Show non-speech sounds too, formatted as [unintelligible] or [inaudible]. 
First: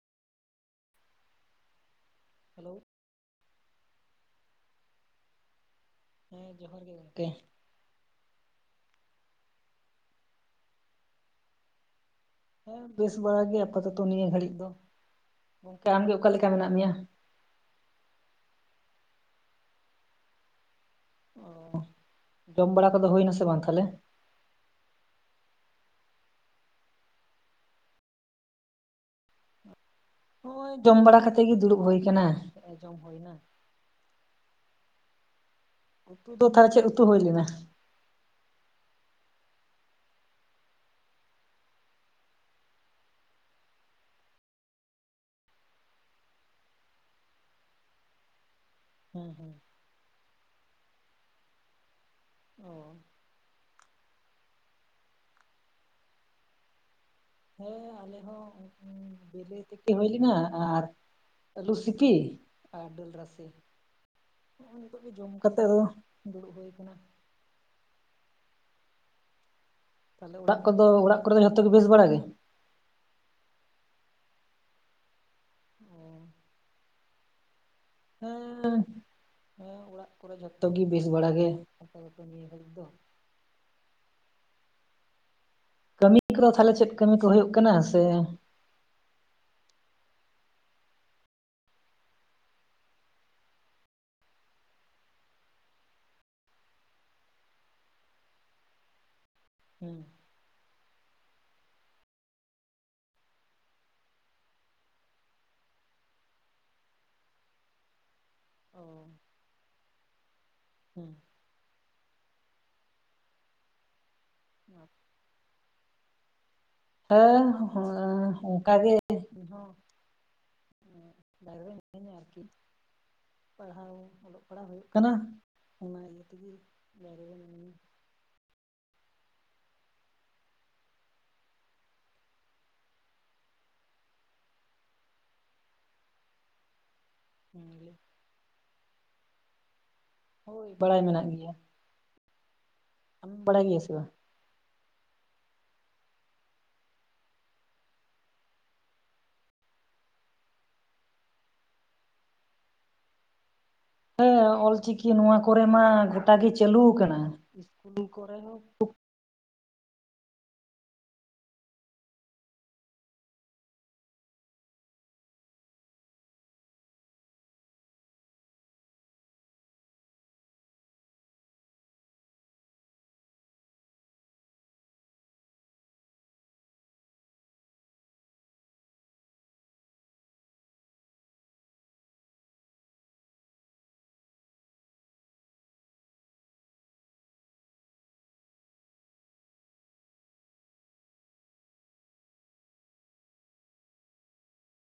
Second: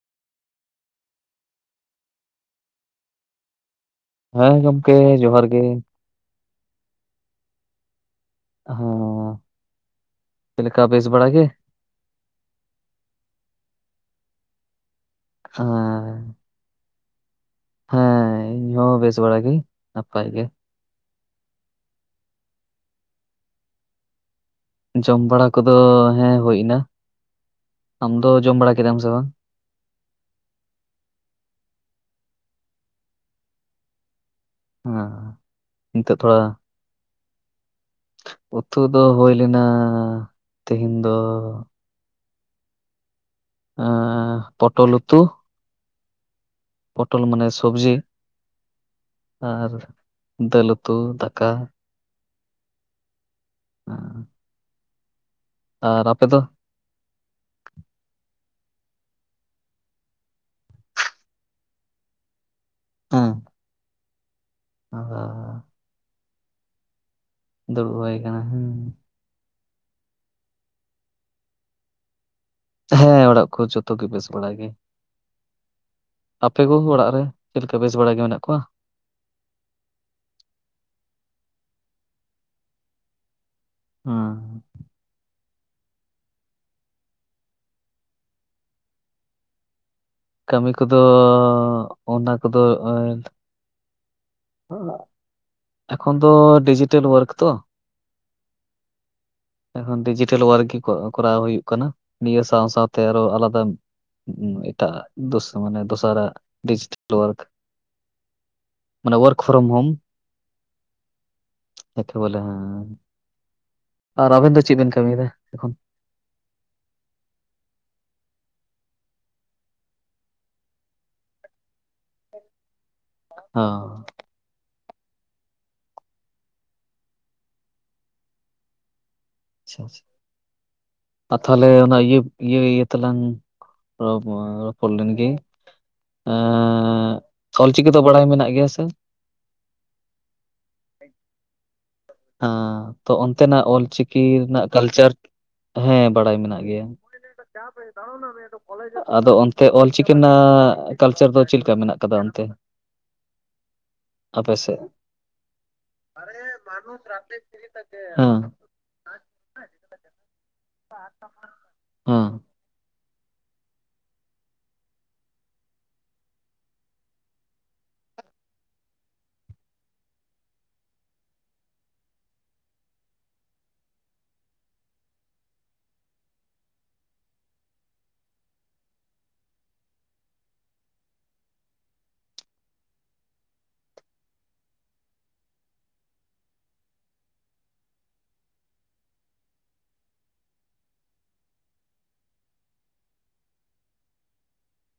Hello ᱦᱮᱸ ᱜᱚᱢᱠᱮ ᱡᱚᱦᱟᱨ ᱜᱮ᱾ ᱦᱮᱸ ᱡᱚᱦᱟᱨ ᱜᱮ ᱜᱚᱢᱠᱮ ᱦᱚ ᱪᱚᱞᱮᱠᱟ ᱵᱮᱥ ᱵᱟᱲᱟ ᱜᱮ ᱦᱮᱸ ᱵᱮᱥ ᱵᱟᱲᱟ ᱜᱮ ᱟᱯᱟᱛᱚᱛᱚ ᱱᱤᱭᱟᱹ ᱜᱷᱟᱹᱲᱤᱡ ᱫᱚ ᱜᱚᱢᱠᱮ ᱟᱢ ᱜᱮ ᱚᱠᱟ ᱦᱮᱸ ᱞᱮᱠᱟ ᱢᱮᱱᱟᱜ ᱢᱮᱭᱟ᱾ ᱦᱮᱸ ᱤᱧ ᱦᱚᱸ ᱵᱮᱥ ᱵᱟᱲᱟ ᱜᱮ ᱱᱟᱯᱟᱭ ᱜᱮ ᱚ ᱡᱚᱢ ᱵᱟᱲᱟ ᱠᱚᱫᱚ ᱦᱩᱭ ᱱᱟᱥᱮ ᱵᱟᱝ ᱛᱟᱦᱞᱮ ᱡᱚᱢ ᱵᱟᱲᱟ ᱠᱚᱫᱚ ᱦᱮᱸ ᱦᱩᱭ ᱮᱱᱟ ᱟᱢ ᱫᱚ ᱡᱚᱢ ᱵᱟᱲᱟ ᱠᱮᱫᱟᱢ ᱥᱮ ᱵᱟᱝ ᱱᱚᱳᱭ ᱡᱚᱢ ᱵᱟᱲᱟ ᱠᱟᱛᱮᱜ ᱜᱮ ᱫᱩᱲᱩᱵ ᱦᱩᱭᱩ ᱟᱠᱟᱱᱟ ᱱᱮ ᱡᱚᱢ ᱦᱚᱭᱱᱟ ᱦᱚᱸ ᱩᱛᱩ ᱫᱚ ᱛᱷᱟ ᱪᱮᱫ ᱩᱛᱩ ᱦᱩᱭ ᱞᱮᱱᱟ ᱩᱛᱩ ᱫᱚ ᱦᱩᱭ ᱞᱮᱱᱟ ᱛᱮᱦᱤᱧ ᱫᱚ ᱟ ᱯᱚᱴᱚᱞ ᱩᱛᱩ ᱯᱚᱴᱚᱞ ᱢᱟᱱᱮ ᱥᱚᱵᱡᱤ ᱦᱮᱸ ᱦᱮᱸ ᱟᱨ ᱫᱟᱹᱞ ᱩᱛᱩ ᱫᱟᱠᱟ᱾ ᱚ ᱦ ᱟᱨ ᱟᱯᱮ ᱫᱚ ᱦᱮᱸ ᱟᱞᱮ ᱦᱚᱸ ᱵᱤᱞᱤ ᱛᱤᱠᱤ ᱦᱩᱭᱞᱤᱱᱟ ᱟᱨ ᱟᱞᱩᱥᱤᱯᱤ ᱟᱨ ᱫᱟᱹᱞ ᱦᱮᱸ ᱨᱟᱥᱮ ᱱᱮᱼᱱᱤᱛᱚᱜ ᱟᱨ ᱜᱮ ᱡᱚᱢ ᱠᱟᱛᱮ ᱫᱚ ᱫᱩᱲᱩᱵ ᱦᱩᱭ ᱠᱟᱱᱟ ᱫᱩᱲᱩᱵ ᱦᱩᱭ ᱠᱟᱱᱟ ᱦᱩ ᱛᱟᱦᱚᱞᱮ ᱚᱲᱟᱜ ᱠᱚᱫᱚ ᱚᱲᱟᱜ ᱠᱚᱨᱮᱼᱫᱚ ᱡᱚᱛᱚ ᱜᱮ ᱵᱮᱥ ᱵᱟᱲᱟ ᱜᱮ ᱦᱮᱸ ᱚᱲᱟᱜ ᱠᱚ ᱡᱚᱛᱚ ᱜᱮ ᱵᱮᱥ ᱵᱟᱲᱟ ᱜᱮ ᱚ ᱟᱯᱮ ᱠᱚᱜᱮ ᱚᱲᱟᱜ ᱨᱮ ᱪᱮᱫ ᱞᱮᱠᱟ ᱵᱮᱥ ᱵᱟᱲᱟ ᱜᱮ ᱢᱮᱱᱟᱜ ᱠᱚᱣᱟ ᱦᱮᱸ ᱦᱮᱸ ᱚᱲᱟᱜ ᱠᱚᱨᱮ ᱡᱷᱚᱛᱚ ᱜᱮ ᱵᱮᱥ ᱵᱟᱲᱟᱜ ᱜᱮ ᱟᱯᱟᱛᱚᱛᱚ ᱱᱤᱭᱟᱹ ᱜᱷᱟᱲᱤᱡ ᱫᱚ ᱦᱮᱸ ᱠᱟᱹᱢᱤ ᱠᱚᱫᱚ ᱛᱟᱦᱚᱞᱮ ᱪᱮᱫ ᱠᱟᱹᱢᱤ ᱠᱚ ᱦᱳᱭᱳᱜ ᱠᱟᱱᱟ ᱥᱮ ᱠᱟᱹᱢᱤ ᱠᱚᱫᱚ ᱚᱱᱟ ᱠᱚᱫᱚ ᱮᱠᱷᱚᱱ ᱫᱚ ᱰᱤᱡᱤᱴᱮᱞ ᱳᱣᱟᱨᱠ ᱛᱚ ᱦᱮᱸ ᱮᱠᱷᱚᱱ [unintelligible] [unintelligible] ᱳᱣᱟᱨᱠ ᱜᱮ ᱠᱚᱨᱟᱣ ᱦᱩᱭᱩᱜ ᱠᱟᱱᱟ, ᱱᱤᱭᱟᱹ ᱥᱟᱶ ᱥᱟᱶᱛᱮ ᱟᱨᱚ ᱟᱞᱟᱫᱟ ᱮᱴᱟᱜ-ᱟᱜ ᱢᱟᱱᱮ ᱫᱚᱥᱟᱨᱟᱜ ᱰᱤᱡᱤᱴᱟᱞ ᱳᱣᱟᱨᱠ ᱚ ᱢᱟᱱᱮ ᱳᱣᱟᱨᱠ ᱯᱷᱨᱚᱢ ᱦᱳᱢ [inaudible] ᱦᱮᱸ ᱟᱨ ᱟᱵᱮᱱ ᱫᱚ ᱪᱮᱫ ᱵᱮᱱ ᱠᱟᱹᱢᱤᱭᱫᱟ ᱮᱠᱷᱚᱱ ᱦᱮᱸ ᱚᱱᱠᱟᱜᱮ ᱤᱧ ᱦᱚᱸ ᱢᱤᱱᱟᱹᱧᱟ ᱟᱨᱠᱤ ᱚ ᱯᱟᱲᱦᱟᱣ ᱚᱞᱚᱜ ᱵᱟᱲᱟ ᱦᱳᱭᱳᱜ ᱠᱟᱱᱟ ᱚᱱᱟ ᱤᱭᱟᱹ ᱛᱮᱜᱮ [inaudible] ᱟᱪᱷᱟ ᱟᱪᱷᱟ ᱟᱨ ᱛᱟᱦᱚᱞᱮ ᱚᱱᱟ ᱤᱭᱟᱹ ᱤᱭᱟᱹ ᱤᱭᱟᱹ ᱛᱮᱞᱟᱝ ᱨᱚᱯᱚᱲ ᱞᱮᱱ ᱜᱮ ᱮᱻᱜ ᱚᱞᱪᱤᱠᱤ ᱫᱚ ᱵᱟᱲᱟᱭ ᱢᱮᱱᱟᱜ ᱜᱮᱭᱟ ᱥᱮ ᱦᱳᱭ ᱵᱟᱲᱟᱭ ᱢᱮᱱᱟᱜ ᱜᱮᱭᱟ ᱦᱮᱸ ᱛᱚ ᱟᱢᱮᱢ ᱚᱱᱛᱮᱱᱟᱜ ᱵᱟᱲᱟᱭ ᱜᱮᱭᱟ ᱥᱮ ᱵᱟᱝ ᱚᱞᱪᱤᱠᱤ ᱨᱮᱱᱟᱜ ᱠᱟᱞᱪᱟᱨ ᱦᱮᱸ ᱵᱟᱲᱟᱭ ᱢᱮᱱᱟᱜ ᱜᱮᱭᱟ ᱟᱫᱚ ᱚᱱᱛᱮ ᱚᱞᱪᱤᱠᱤ ᱨᱮᱱᱟᱜ ᱠᱟᱞᱪᱟᱨ ᱫᱚ ᱪᱮᱫᱠᱟ ᱢᱮᱱᱟᱜ ᱠᱟᱫᱟ ᱚᱱᱛᱮ ᱦᱮᱸ ᱟᱯᱮ ᱥᱮᱫ ᱚᱞᱪᱤᱠᱤ ᱱᱚᱣᱟ ᱠᱚᱨᱮ ᱢᱟ ᱜᱚᱴᱟ ᱜᱮ ᱪᱟᱹᱞᱩ ᱠᱟᱱᱟ ᱤᱥᱠᱩᱞ ᱠᱚᱨᱮ ᱦᱮᱸ ᱦᱚᱸ ᱦᱩᱸ